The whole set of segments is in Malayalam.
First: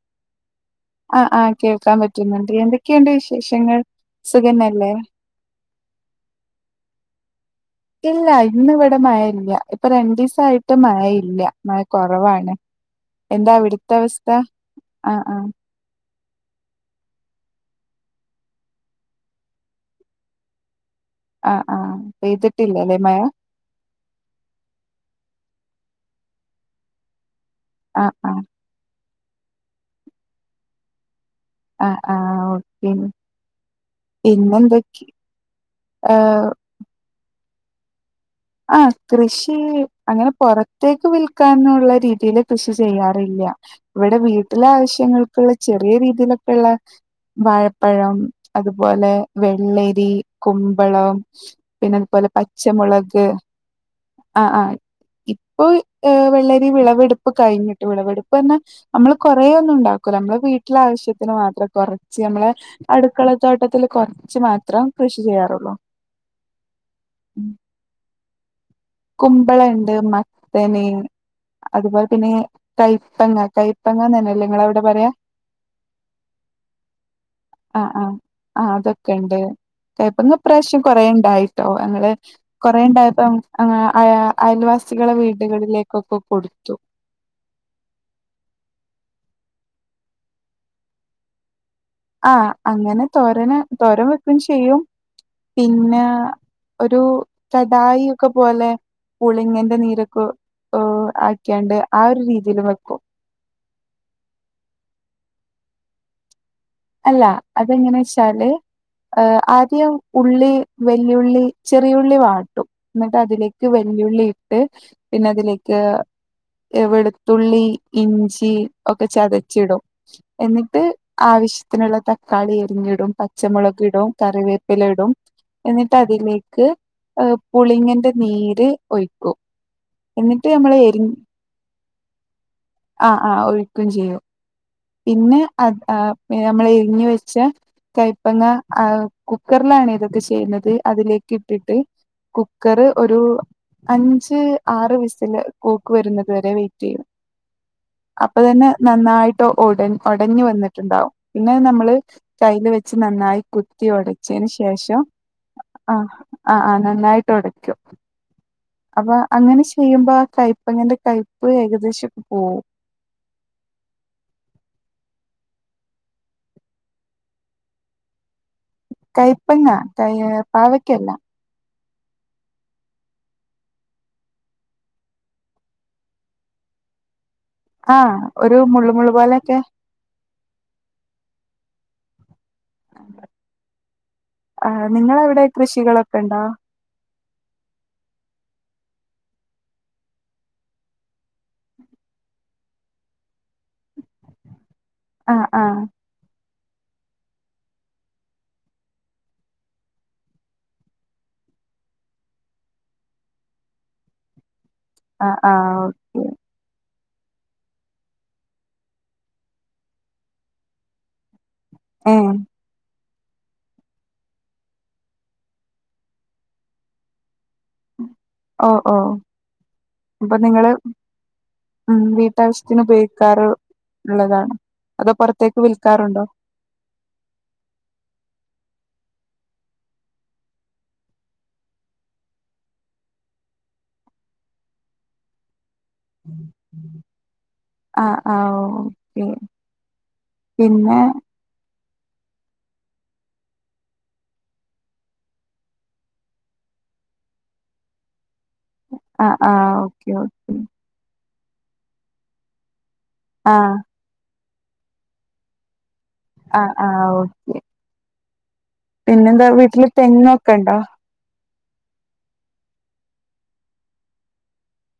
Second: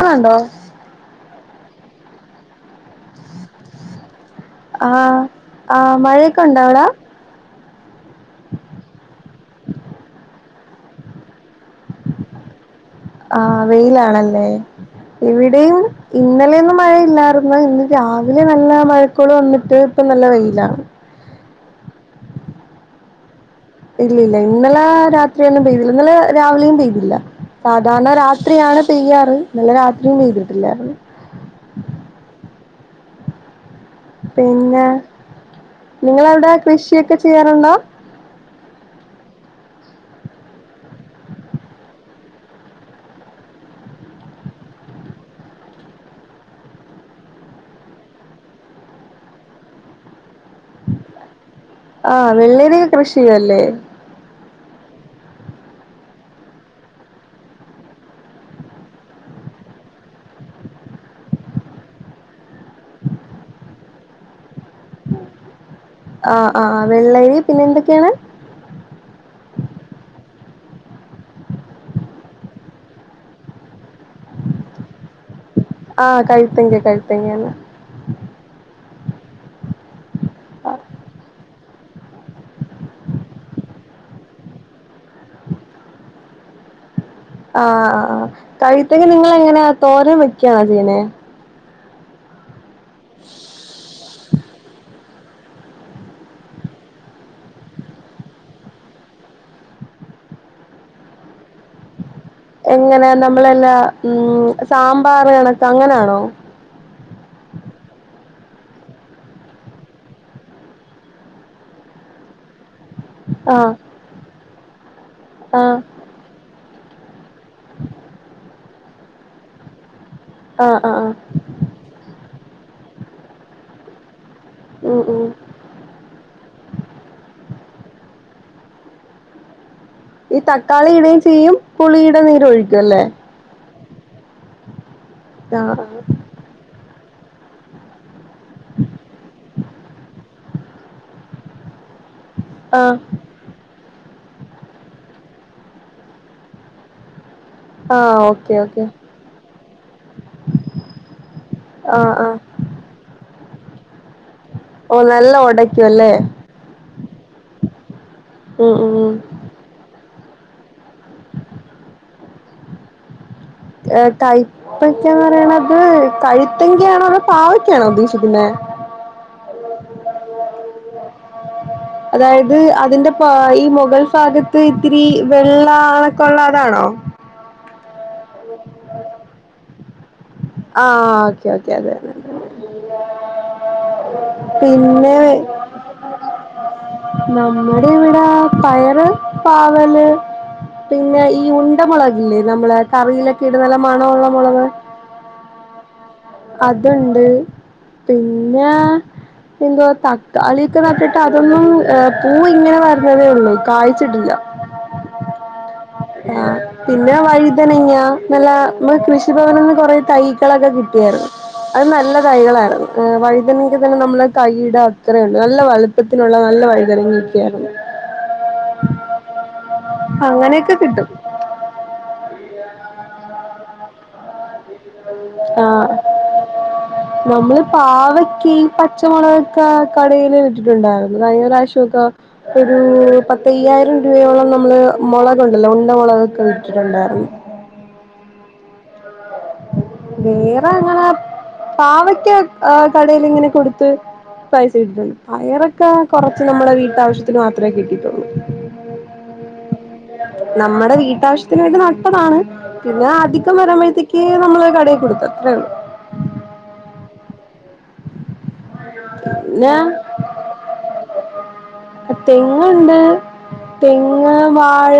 ഇപ്പണ്ടോ- ആഹ് ആഹ് കേൾക്കാൻ പറ്റുന്നുണ്ട് എന്തൊക്കെയുണ്ട് വിശേഷങ്ങൾ? സുഖന്നല്ലേ ആഹ് ആഹ് മഴയൊക്കെ ഉണ്ടോ അവിടെ? ഇല്ല ഇന്ന് ഇവിടെ മഴ ഇല്ല ഇപ്പൊ രണ്ട് ദിവസായിട്ട് മഴ ഇല്ല മഴ കൊറവാണ്. എന്താ ആഹ് അവിടുത്തെ അവസ്ഥ വെയിലാണല്ലേ ആഹ് ആഹ് ഇവിടെയും ഇന്നലെയൊന്നും മഴയില്ലായിരുന്ന് ഇന്ന് രാവിലെ നല്ല മഴക്കോള് വന്നിട്ട് ഇപ്പൊ നല്ല വെയിലാണ് ആഹ് ആഹ് പെയ്തിട്ടില്ല അല്ലെ മഴ ഇല്ല ഇല്ല ഇന്നലെ രാത്രിയൊന്നും പെയ്തില്ല ഇന്നലെ രാവിലെയും പെയ്തില്ല. ആഹ് സാധാരണ ആഹ് രാത്രിയാണ് പെയ്യാറ് ഇന്നല്ല രാത്രിയും പെയ്തിട്ടില്ലായിരുന്നു. ആഹ് ആഹ് ഓക്കെ പിന്നെ പിന്നെന്തൊക്കെ നിങ്ങളവിടെ ഏഹ് കൃഷിയൊക്കെ ചെയ്യാറുണ്ടോ? ആഹ് കൃഷി അങ്ങനെ പുറത്തേക്ക് വിൽക്കാനുള്ള രീതിയില് കൃഷി ചെയ്യാറില്ല. ഇവിടെ വീട്ടിലെ ആവശ്യങ്ങൾക്കുള്ള ചെറിയ രീതിയിലൊക്കെള്ള വാഴപ്പഴം അതുപോലെ വെള്ളരി കുമ്പളം ആഹ് വെള്ളേരിയൊക്കെ കൃഷി ചെയ്യുംല്ലേ. അഹ് അഹ് ഇപ്പോ വെള്ളരി വിളവെടുപ്പ് കഴിഞ്ഞിട്ട് വിളവെടുപ്പ് എന്ന നമ്മള് കൊറേ ഒന്നും ഉണ്ടാക്കൂല നമ്മളെ വീട്ടിലെ ആവശ്യത്തിന് മാത്രം കൊറച്ച് നമ്മളെ അടുക്കളത്തോട്ടത്തില് കൊറച്ച് മാത്രം കൃഷി ചെയ്യാറുള്ളൂ. ആഹ് ആഹ് വെള്ളരി പിന്നെ എന്തൊക്കെയാണ്? കുമ്പളണ്ട് മത്തന്. അതുപോലെ പിന്നെ കൈപ്പങ്ങ കൈപ്പങ്ങന്നെല്ലേ നിങ്ങളെ അവിടെ പറയ. ആഹ് കഴുത്തങ്ക കഴുത്തങ്കേന്ന്. ആഹ് ആഹ് ആഹ് അതൊക്കെണ്ട് ഇപ്രാവശ്യം കൊറെ ഉണ്ടായി. ണ്ടോ ഞങ്ങള് കൊറേണ്ടായപ്പോ അങ്ങനെ അയ അയൽവാസികളെ വീടുകളിലേക്കൊക്കെ കൊടുത്തു. ആഹ് ആഹ് കഴുത്തങ്ങ നിങ്ങൾ എങ്ങനെയാ തോരൻ വെക്കാണോ ചെയ്യുന്നേ. ആഹ് അങ്ങനെ തോരന് തോരൻ വെക്കും ചെയ്യും പിന്നെ ഒരു കടായി ഒക്കെ പോലെ പുളിങ്ങന്റെ നീരൊക്കെ ആക്കിയാണ്ട് ആഹ് ഒരു രീതി എങ്ങനെ നമ്മളെല്ലാ ഉം സാമ്പാർ കണക്ക് അങ്ങനെയാണോ. അല്ല അതെങ്ങനെച്ചാല് ഏഹ് ആദ്യം ഉള്ളി വല്ലിയുള്ളി ചെറിയുള്ളി വാട്ടും. എന്നിട്ട് അതിലേക്ക് ആഹ് വല്ല്യുളി ഇട്ട് പിന്നെ ആഹ് അതിലേക്ക് എഹ് വെളുത്തുള്ളി ഇഞ്ചി ഒക്കെ ചതച്ചിടും. ആഹ് എന്നിട്ട് ആഹ് ആഹ് ആവശ്യത്തിനുള്ള തക്കാളി അരിഞ്ഞിടും പച്ചമുളക് ഇടും കറിവേ ഉം പ്പിലയിടും ഉം എന്നിട്ട് അതിലേക്ക് പുളിങ്ങന്റെ നീര് ഒഴിക്കും. ഈ എന്നിട്ട് നമ്മൾ തക്കാളി എരി ഇടയും ചെയ്യും പുളിയുടെ നീര് ഒഴിക്കും അല്ലേ. ആഹ് ഒഴിക്കും ചെയ്യും പിന്നെ ആഹ് അഹ് നമ്മൾ എരിഞ്ഞ് വെച്ച കഴ്പ്പങ്ങ ആഹ് കുക്കറിലാണ് ഇതൊക്കെ ചെയ്യുന്നത് അതിലേക്ക് ഇട്ടിട്ട് കുക്കർ ആഹ് ഒരു അഞ്ച് ആറ് വിസില് കൂക്ക് വരുന്നത് വരെ വെയിറ്റ് ചെയ്യും. ആഹ് അപ്പോ ഓക്കെ തന്നെ ഓക്കെ നന്നായിട്ട് ഒട ഒടഞ്ഞു വന്നിട്ടുണ്ടാവും. പിന്നെ നമ്മള് ആഹ് ആഹ് കൈല് വെച്ച് നന്നായി കുത്തി ഉടച്ചതിന് ശേഷം ഓ നല്ല ഉടക്കും ആഹ് അല്ലേ. ആഹ് ആഹ് നന്നായിട്ട് ഉടക്കും. ഉം ഉം അപ്പോ അങ്ങനെ ചെയ്യുമ്പോ ആഹ് കയ്പങ്ങന്റെ കയ്പ് ഏകദേശം ഒക്കെ പോവും. കയ്പ്പക്കന്ന് പറയണത് കഴുത്തങ്കാണോ അതോ പാവക്കാണോ ഉദ്ദേഷിക്കുന്നത്. കയ്പ്പങ്ങ കയ് പാവയ്ക്കല്ല. അതായത് അതിന്റെപ്പോ ഈ മുകൾ ഭാഗത്ത് ഇത്തിരി വെള്ള അങ്ങനൊക്കെ ഉള്ളതാണോ? ആഹ് ഒരു മുള്ള് മുള്ള് പോലെയൊക്കെ. ആഹ് ഓക്കെ ഓക്കെ. അതെ ആഹ് പിന്നെ നിങ്ങളവിടെ കൃഷികളൊക്കെ ഉണ്ടോ? നമ്മുടെ ഇവിടെ പയറ് പാവല് പിന്നെ ഈ ഉണ്ട മുളകില്ലേ നമ്മള് കറിയിലൊക്കെ ഇടുന്ന നല്ല മണള്ള മുളക്. ആഹ് ആഹ്. അതുണ്ട് പിന്നെ എന്തോ തക്കാളിക്ക് നട്ടിട്ട് അതൊന്നും പൂവിങ്ങനെ വരുന്നതേ ഉള്ളൂ, കായ്ച്ചിട്ടില്ല. [inaudible] ആഹ് ആഹ് ഓക്കെ ആഹ് പിന്നെ വഴുതനങ്ങ്യ നല്ല മ്മ കൃഷിഭവനന്ന് കൊറെ തൈകളൊക്കെ കിട്ടി പിർ അത് നല്ല ഏഹ് തൈകളായിരുന്നു വൈതനങ്ക തന്നെ നമ്മളെ കൈയിടെ അത്ര ഉള്ളു നല്ല വലുപ്പത്തിനുള്ള നല്ല വൈതനങ്ങ ഒക്കെ ആയിരുന്നു. ഓ ഓ അപ്പൊ നിങ്ങള് അങ്ങനെയൊക്കെ കിട്ടും ഉം വീട്ടാവശ്യത്തിൻ ഉപയോഗിക്കാറ് ഉള്ളതാണ് അതോ പുറത്തേക്ക് ആഹ് വിൽക്കാറുണ്ടോ? [inaudible] നമ്മള് പാവക്കി പച്ചമുളകൊക്കെ കടയില് വിറ്റിട്ടുണ്ടായിരുന്നു കഴിഞ്ഞ പ്രാവശ്യ ഒക്ക ഒരു പത്തയ്യായിരം രൂപയോളം നമ്മള് മുളകുണ്ടല്ലോ ഉണ്ട മുളകൊക്കെ വിറ്റിട്ടുണ്ടായിരുന്നു. ആഹ് ആഹ് ഓക്കെ വേറെ പിന്നെ അങ്ങനെ പാവക്യ ആഹ് കടേൽ ഇങ്ങനെ കൊടുത്ത് പൈസ കിട്ടിട്ടുണ്ട് പയറൊക്കെ കുറച്ച് നമ്മുടെ വീട്ടാവശ്യത്തിന് മാത്രേ കിട്ടിട്ടുള്ളൂ. ആഹ് ആഹ് ഒ നമ്മടെ വീട്ടാവശ്യത്തിൻ വേണ്ടി നട്ടത്താണ് പിന്നെ അധികം ആഹ് വരമ്പോഴത്തേ കീ നമ്മള് കടയിൽ കൊടുത്തത്രേ ഉള്ളൂ അഹ് അഹ് ഓക്കെ പിന്നെ എന്താ വീട്ടിൽ തെങ്ങൊക്കെ ഉണ്ടോ? തെങ്ങ്ണ്ട് തെങ്ങ് വാഴ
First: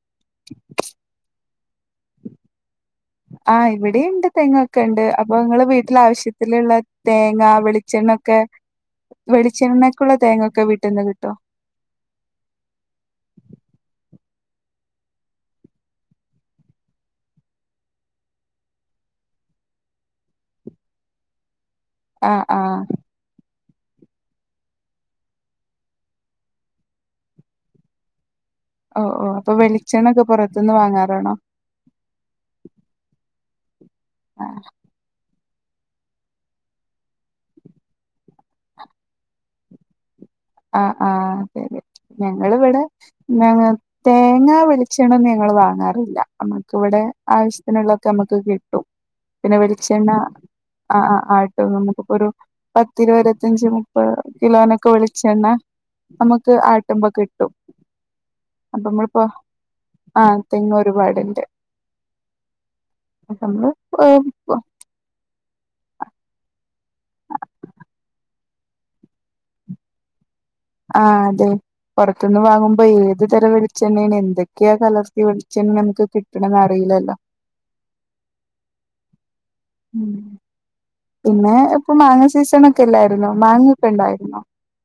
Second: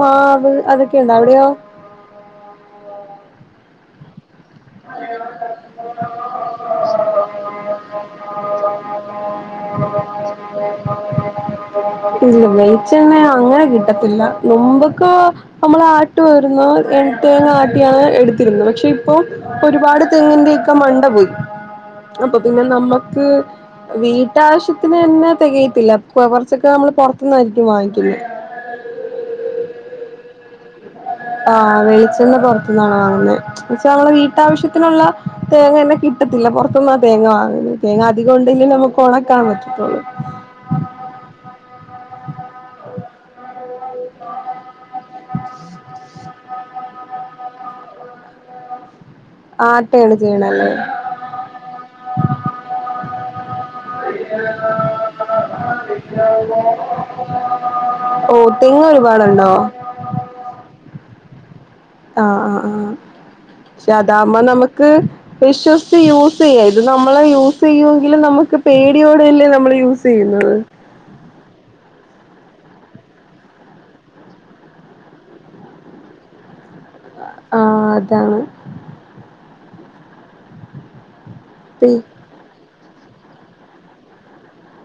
മാവ് അതൊക്കെ ഉണ്ട് അവിടെയോ? ആഹ് ഇവിടെയുണ്ട് തെങ്ങ ഒക്ക ഉണ്ട് അപ്പൊ ഇങ്ങള് വീട്ടിൽ ആവശ്യത്തിലുള്ള തേങ്ങ വെളിച്ചെണ്ണൊക്കെ വെളിച്ചെണ്ണക്കുള്ള തേങ്ങൊക്കെ വീട്ട്ന്ന് കിട്ടോ ഇല്ല വെളിച്ചണെ അങ്ങനെ കിട്ടത്തില്ല മുമ്പക്ക് നമ്മൾ ആട്ട് വരുന്നു എൺ തേങ്ങ ആട്ടിയാണ് എടുത്തിരുന്നു പക്ഷെ ഇപ്പൊ ഒരുപാട് തെങ്ങിന്റെ ഒക്കെ മണ്ട പോയി അപ്പൊ ആഹ് പിന്നെ ആഹ് നമ്മക്ക് വീട്ടാവശ്യത്തിന് തന്നെ തെകയത്തില്ല പൊവർച്ചൊക്കെ നമ്മൾ പൊർത്ത്ന്നായിരിക്കും വാങ്ങിക്കുന്ന ഓഹ് ഓഹ് അപ്പൊ വെളിച്ചണ്ണ ഒക്കെ പുറത്ത്ന്ന് വാങ്ങാ ആഹ് വെളിച്ചെണ്ണ പൊറത്തുന്നാണോ വാങ്ങുന്നത് പക്ഷേ നമ്മളെ ആഹ് വീട്ടാവശ്യത്തിനുള്ള തേങ്ങനെ കിട്ടത്തില്ല പൊറത്ത്ന്നാ തേങ്ങ വാങ്ങൽ തേങ്ങ അധികഉണ്ടങ്കി നമുക്ക് ഓണക്കാൻ പറ്റതൊള്ളൂ. ആഹ് ആഹ് ശരി ഞങ്ങൾ ഇവിടെ ഞങ്ങ തേങ്ങാ വെളിച്ചെണ്ണ ഞങ്ങൾ വാങ്ങാറില്ല നമ്മുക്ക് ഇവിടെ ആവശ്യത്തിനുള്ളോക്കെ നമുക്ക് കിട്ടും. പിന്നെ വെളിച്ചെണ്ണ ആട്ടയാണ് ചെയ്യണല്ലേ ആഹ് ആഹ് ആഹ് നമുക്കിപ്പോ ഒരു പത്തിരുപതത്തഞ്ച് മുപ്പത് കിലോനൊക്കെ വെളി ച്ചെണ്ണ നമ്മുക്ക് ആട്ടുമ്പോ കിട്ടും ഓ അപ്പൊ തെങ്ങ് നമ്മളപ്പോ ഒരുപാടുണ്ടോ ആഹ് തെങ്ങ് ഒരുപാട്ണ്ട് ആഹ് ആഹ് ആഹ് ക്ഷെ അദാവുമ്പോ നമക്ക് ക്ക്‌ വിശ്വസിച്ച് യൂസ് ചെയ്യാ ഇത് നമ്മള് യൂസയ്യോങ്കിലും നമുക്ക് പേടിയോടെയല്ലേ നമ്മൾ യൂസ് ചെയ്യുന്നത് ആഹ് അതെ പൊറത്ത്ന്ന് വാങ്ങുബം ഏത് തരം വെളിച്ചെണ്ണാണ് എന്തൊക്കെയാ കലർത്തി വെളിച്ചെണ്ണ നമുക്ക് കിട്ടണന്ന്റിയില്ലല്ലോ. ആഹ് അതാണ് ഉം പിന്നെ ഇപ്പൊ മാങ്ങ സീസൺ ക്കല്ലായിരുന്നോ മാങ്ങക്കെ ഉണ്ടായിരുന്നോ?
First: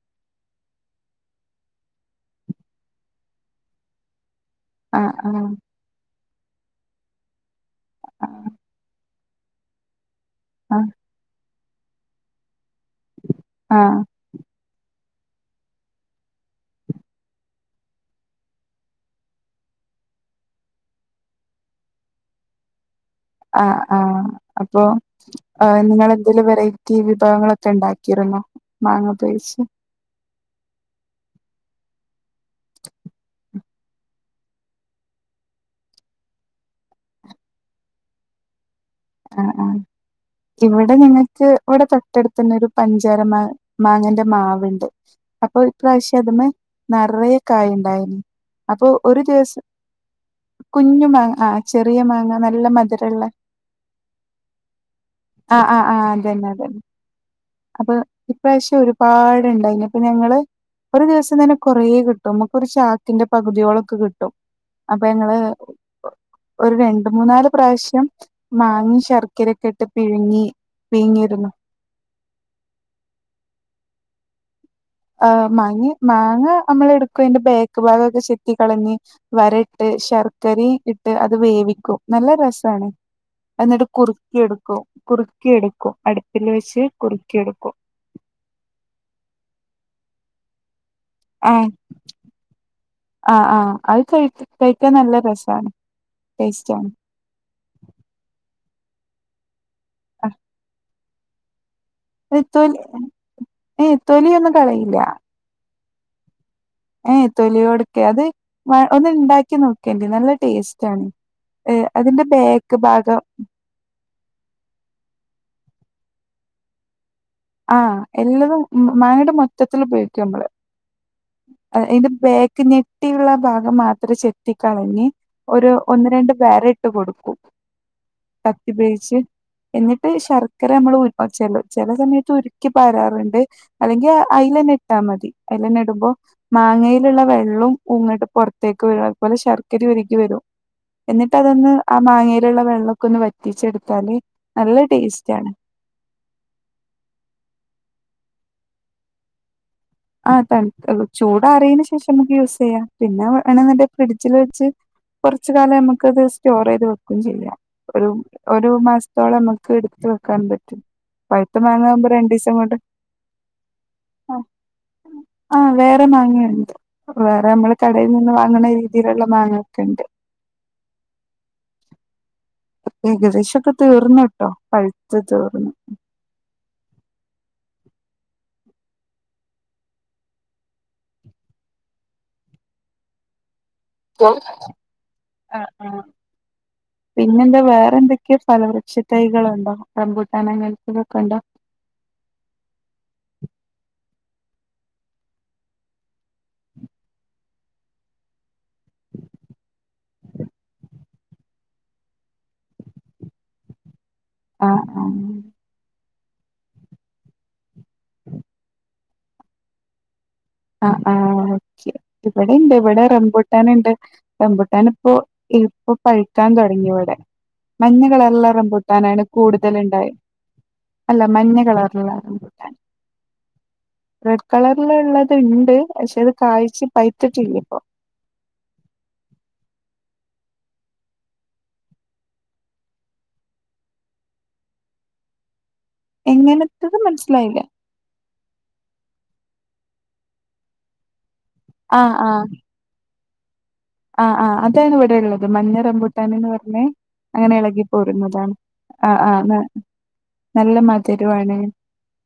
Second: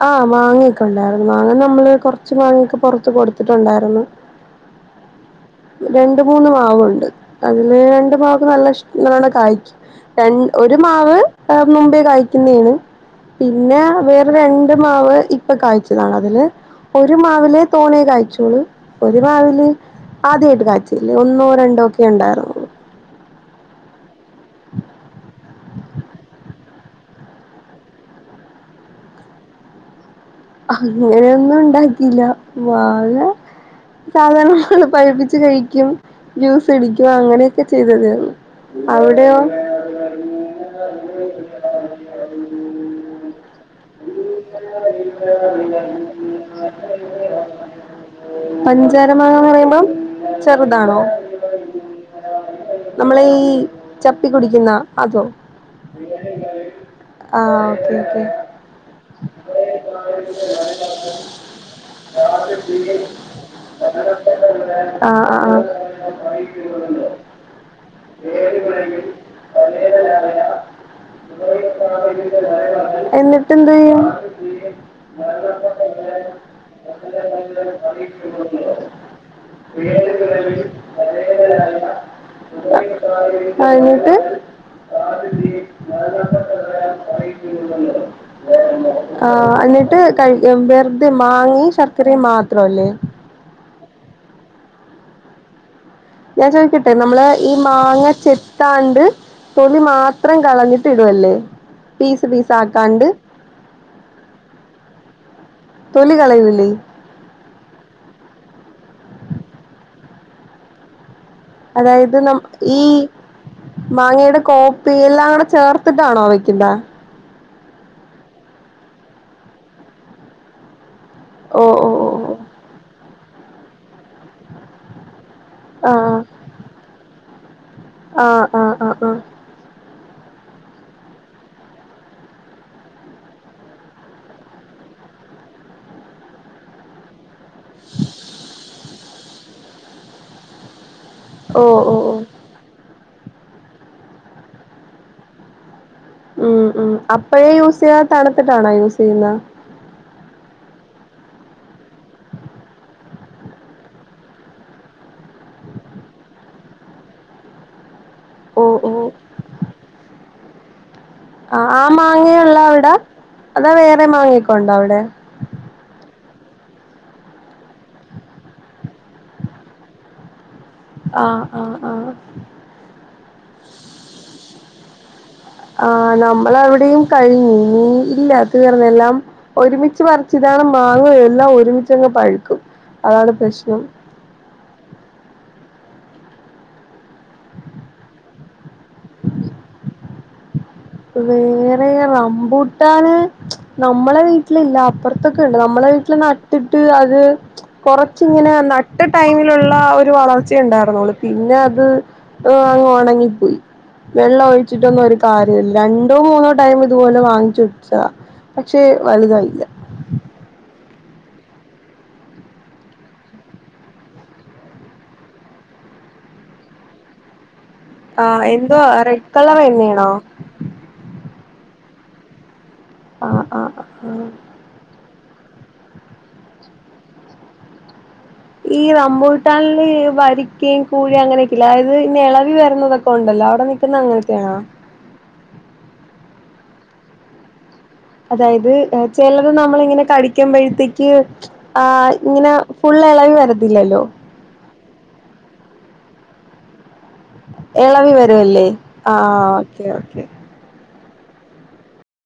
ആഹ മാങ്ങഒക്കെ ഉണ്ടായിരുന്നു മാങ്ങ നമ്മള് കൊറച്ച് മാങ്ങഒക്കെ പൊറത്ത് കൊടുത്തിട്ടുണ്ടായിരുന്നു. ആഹ് ആഹ് രണ്ട് മൂന്ന് മാവുണ്ട് അതില് രണ്ട് ആ മാവക്ക്‌ നല്ല ഇഷ നണം കായ്ക്കും. രൺ ഒരു ആ മാവ് ഏഹ് മുമ്പേ കായി ക്കുന്നേയാണ് പിന്നെ ആ വേറെ രണ്ട് മാവ് ഇപ്പ കഴ്ച്ചതാണ് അതില് ഒരു മാവിൽ തോണേ കാഴ്ച്ചോളു ഒരു മാവിൽ ആദ്യായിട്ട് കാഴ്ച്ചല്ലേ ഒന്നോ രണ്ടോ ഒക്കെ ഉണ്ടായിരുന്നു ആഹ് ആഹ് അപ്പൊ ആഹ് നിങ്ങൾ എന്തെലും വെറൈറ്റി വിഭവങ്ങളൊക്കെ ഉണ്ടാക്കിരുന്നോ മാങ്ങ ഉപയോഗിച്ച് അങ്ങനെയൊന്നും ഉണ്ടാക്കിയില്ല മാങ്ങ സാധാരണ ഞങൾ പഴുപ്പിച്ച് കഴിക്കും ജ്യൂസ് അടിക്കും അങ്ങനെയൊക്കെ ചെയ്തായിരുന്നു അവിടെ ആഹ് ആഹ് ഇവിടെ ഞങ്ങൾക്ക് ഇവിടെ തൊട്ടടുത്ത് തന്നെ ഒരു പഞ്ചാര മാ മാങ്ങന്റെ മാവുണ്ട് അപ്പൊ ഇപ്രാവശ്യം അതിമേ നിറയെ കായ ഉണ്ടായിന് അപ്പൊ പഞ്ചാര ഒരു മാങ്ങാന്ന് ദിവസം പറയുമ്പം ചെറുതാണോ കുഞ്ഞു മാങ്ങ ആഹ് ചെറിയ മാങ്ങ നല്ല നമ്മളെ മധുരമുള്ള ഈ ചപ്പി കുടിക്കുന്ന അതോ ആഹ് ആഹ് ആഹ് അതന്നെ അതന്നെ ആഹ് അപ്പൊ ഓക്കേ ഓക്കെ ഇപ്രാവശ്യം ഒരുപാടുണ്ടായിനി അപ്പൊ ഞങ്ങള് ഒരു ദിവസം തന്നെ കുറേ കിട്ടും നമുക്കൊരു ചാക്കിന്റെ പകുതിയോളൊക്കെ കിട്ടും അപ്പൊ ആഹ് ഞങ്ങള് ആഹ് ആഹ് ഒരു രണ്ട് മൂന്നാല് പ്രാവശ്യം മാങ്ങ ശർക്കരയൊക്കെ ഇട്ട് പിഴുങ്ങി പിഴുങ്ങിരുന്നു എന്നിട്ടെന്താ ചെയ്യാ [unintelligible] ആഹ് മാങ്ങി മാങ്ങ നമ്മള് എടുക്കു അതിന്റെ ബേക്ക് ഭാഗൊക്കെ ചെത്തി കളഞ്ഞ് വരയിട്ട് ശർക്കര ഇട്ട്ട്ട് അത് വേവിക്കും നല്ല രസമാണ് എന്നിട്ട് കഴിഞ്ഞിട്ട് കുറുക്കി എടുക്കും കുറുക്കി എടുക്കും അടുപ്പിൽ വെച്ച് കുറുക്കി എടുക്കും ആഹ് എന്നിട്ട് കഴിക്കാ വെറുതെ ആഹ് മാങ്ങയും ശർക്കരയും മാത്രല്ലേ ആഹ് ആഹ് അത് കഴി കഴിക്കാൻ നല്ല രസമാണ് ഞാൻ ചോദിക്കട്ടെ നമ്മള് ഈ മാങ്ങ ചെത്താണ്ട് തൊലി മാത്രം കളഞ്ഞി- -ട്ടിടുവല്ലേ ഈ തോ ഈ തോലി ഒന്നും കളയില്ല തൊലി കളയുന്നില്ലേ ഏയ് തൊലിയോടക്കെ അത് ഒന്ന് ഉണ്ടാക്കി നോക്കിയാണ്ടി നല്ല ടേസ്റ്റ് ആണ് അതായത് നം ഈ മാങ്ങയുടെ കോർത്ത് എല്ലാം കൂടെ ചേർത്തിട്ടാണോ വെക്കുന്നെ ആഹ് എല്ലാതും മങ്ങയുടെ മൊത്തത്തിൽ ഉപയോഗിക്കും നമ്മള് ഓ അഹ് ഓ അതിന്റെ ഓ ബേക്ക് ഞെട്ടിയുള്ള ഭാഗം മാത്രം ചെത്തി കളഞ് ഒരു ഒന്ന് ആ രണ്ട് വര ഇട്ട് കൊടുക്കും ആഹ് ആഹ് കത്തി ആഹ് ഉപയോഗിച്ച് ആഹ് എന്നിട്ട് ശർക്കര നമ്മള് ഉരുക്കാൻ വെച്ചുല്ലോ ചില സമയത്ത് ഉരുക്കി പരാറുണ്ട് അല്ലെങ്കിൽ അയിലെന്നെ ഇട്ടാ മതി അയിലെന്നെ ഇടുമ്പോ മാങ്ങയിലുള്ള വെള്ള- ങട്ട് പുറത്തേക്ക് വരും അത് പോലെ ശർക്കരയും ഉരുകി വരും എന്നിട്ട് അതങ്ങ് ഓഹ് ഓഹ് ആഹ് ഓഹ് മാങ്ങ ലുള്ള വെള്ളമൊക്കെ ഒന്ന് വറ്റിച്ചെടുത്താല് നല്ല ടേസ്റ്റ് ആണ് ഉം ഉം അപ്പഴേ യൂസ് ചെയ്യാ തണുത്തിട്ടാണോ യൂസ് ചെയ്യുന്നത് ആഹ് തണുത്തിട്ട് ചൂടാറിയതിന് ശേഷം നമുക്ക് യൂസ് ചെയ്യാം പിന്നെ വേണെന്ന്ണ്ടെ ഫ്രിഡ്ജിൽ വെച്ച് കുറച്ച് കാലം നമുക്കത് സ്റ്റോർ ചെയ്ത് വെക്കുകയും ചെയ്യാം ഒരു- ഒരു ഓഹ് ഓഹ് മാസത്തോളം നമുക്ക് എടുത്ത് വെക്കാനും പറ്റും പഴുത്ത ആഹ് ആഹ് മാങ്ങാകുമ്പോ മാങ്ങയെ രണ്ടീസം ഒള്ളൊ കൊണ്ട് അവിടെ അതോ വേറെ മാങ്ങയൊക്കെ ഉണ്ടോ അവിടെ ആഹ് വേറെ മാങ്ങയുണ്ട് വേറെ നമ്മള് കടയിൽ നിന്ന് വാങ്ങുന്ന രീതിയിലുള്ള മാങ്ങയൊക്കെ ഉണ്ട് ആഹ് ആഹ് ആഹ് ഏകദേശൊക്കെ തീർന്ന്ട്ടോ പഴ്ത്ത് തീർന്ന്. ആഹ് നമ്മളവടിം കഴിഞ്ഞ് ഇനി ഇല്ലാ തീർന്നെല്ലാം. ഒരുമിച്ച് പറിച്ചതാണ് മാങ്ങേ എല്ലാം ഒരുമിച്ചങ്ങ് പഴ്ക്കും അതാണ് പ്രശ്നം. [unintelligible] ആഹ് ആഹ് പിന്നെന്താ വേറെന്തെക്ക്യെ ഫലവൃക്ഷ തൈകള്ണ്ടോ റംമ്പൂട്ടാനങ്ങൻ വേറേ റമ്പൂട്ടാന് നമ്മളെ വീട്ട്ലില്ല അപ്പർത്തക്കെണ്ട് നമ്മളെ വീട്ട്ല് നട്ട്ട്ട് അത് കൊറച്ച്ങ്ങനെ നട്ട ടൈമില്ള്ള ഒരു വളർച്ചയെണ്ടാര്ന്നൊള്ളു പിന്നെ അത് ഏഹ് അങ്ങ് ഒണങ്ങിപ്പൊയി വെള്ളം ആഹ് ഒഴിച്ചിട്ടൊന്നും ഒരു കാ ആഹ് രണ്ടോ മൂന്നോ ടൈം ഇത്പോലെ വാങ്ങിച്ച് വച്ചതാ പക്ഷേ വല്തായില്ല. ആഹ് ആഹ് ഒക്കെ ഇവടിണ്ട് ഇവടെ റംമ്പൂട്ടാന്ണ്ട്. റംമ്പുട്ടാനിപ്പോ ഇപ്പൊ പഴ്ക്കാൻ തൊടങ്ങിവടെ. ആ മഞ്ഞകളറിൽള്ള എന്തോ റംമ്പൂട്ടാനാണ് റെഡ് കളർ തന്നെയാണോ കൂടുതലിണ്ടായെ അല്ല മഞ്ഞ കളറുള്ള റംമ്പൂട്ടാൻ ആ ആ റെഡ് കളറിലിള്ള ത്ണ്ട് പക്ഷെ അത് കായ്ച് പഴ്ത്തിട്ടില്ലപ്പൊ. ഈ റംമ്പൂട്ടാനില് വരിക്കയും കൂഴ അങ്ങനെക്കില്ലേ അത് നിളവി വെര്ന്നതൊക്കെണ്ടല്ലോ അവടെ നി പിന്നങ്ങൻത്ത്യാണോ? എങ്ങനത്തത് മൻസ്സിലായില്ല. അതായത് ഏഹ് ചെലത് നമ്മളിങ്ങനെ കടിക്കുമ്പെഴത്തേക്ക് ആഹ് ഇങ്ങനെ ഫുള്ളെളവി വരത്തില്ലല്ലോ. ആഹ് ആഹ് അതാണ് ഇവടെള്ളത് മഞ്ഞ റംമ്പൂട്ടാനെന്ന് പർഞ്ഞേ അങ്ങനെ എളകി ഇളവി പോരുന്നതാണ് വരുവല്ലേ ആ ആഹ് ആഹ് ന ഓക്കെ ഓക്കെ നല്ല മധിര്വാണ്.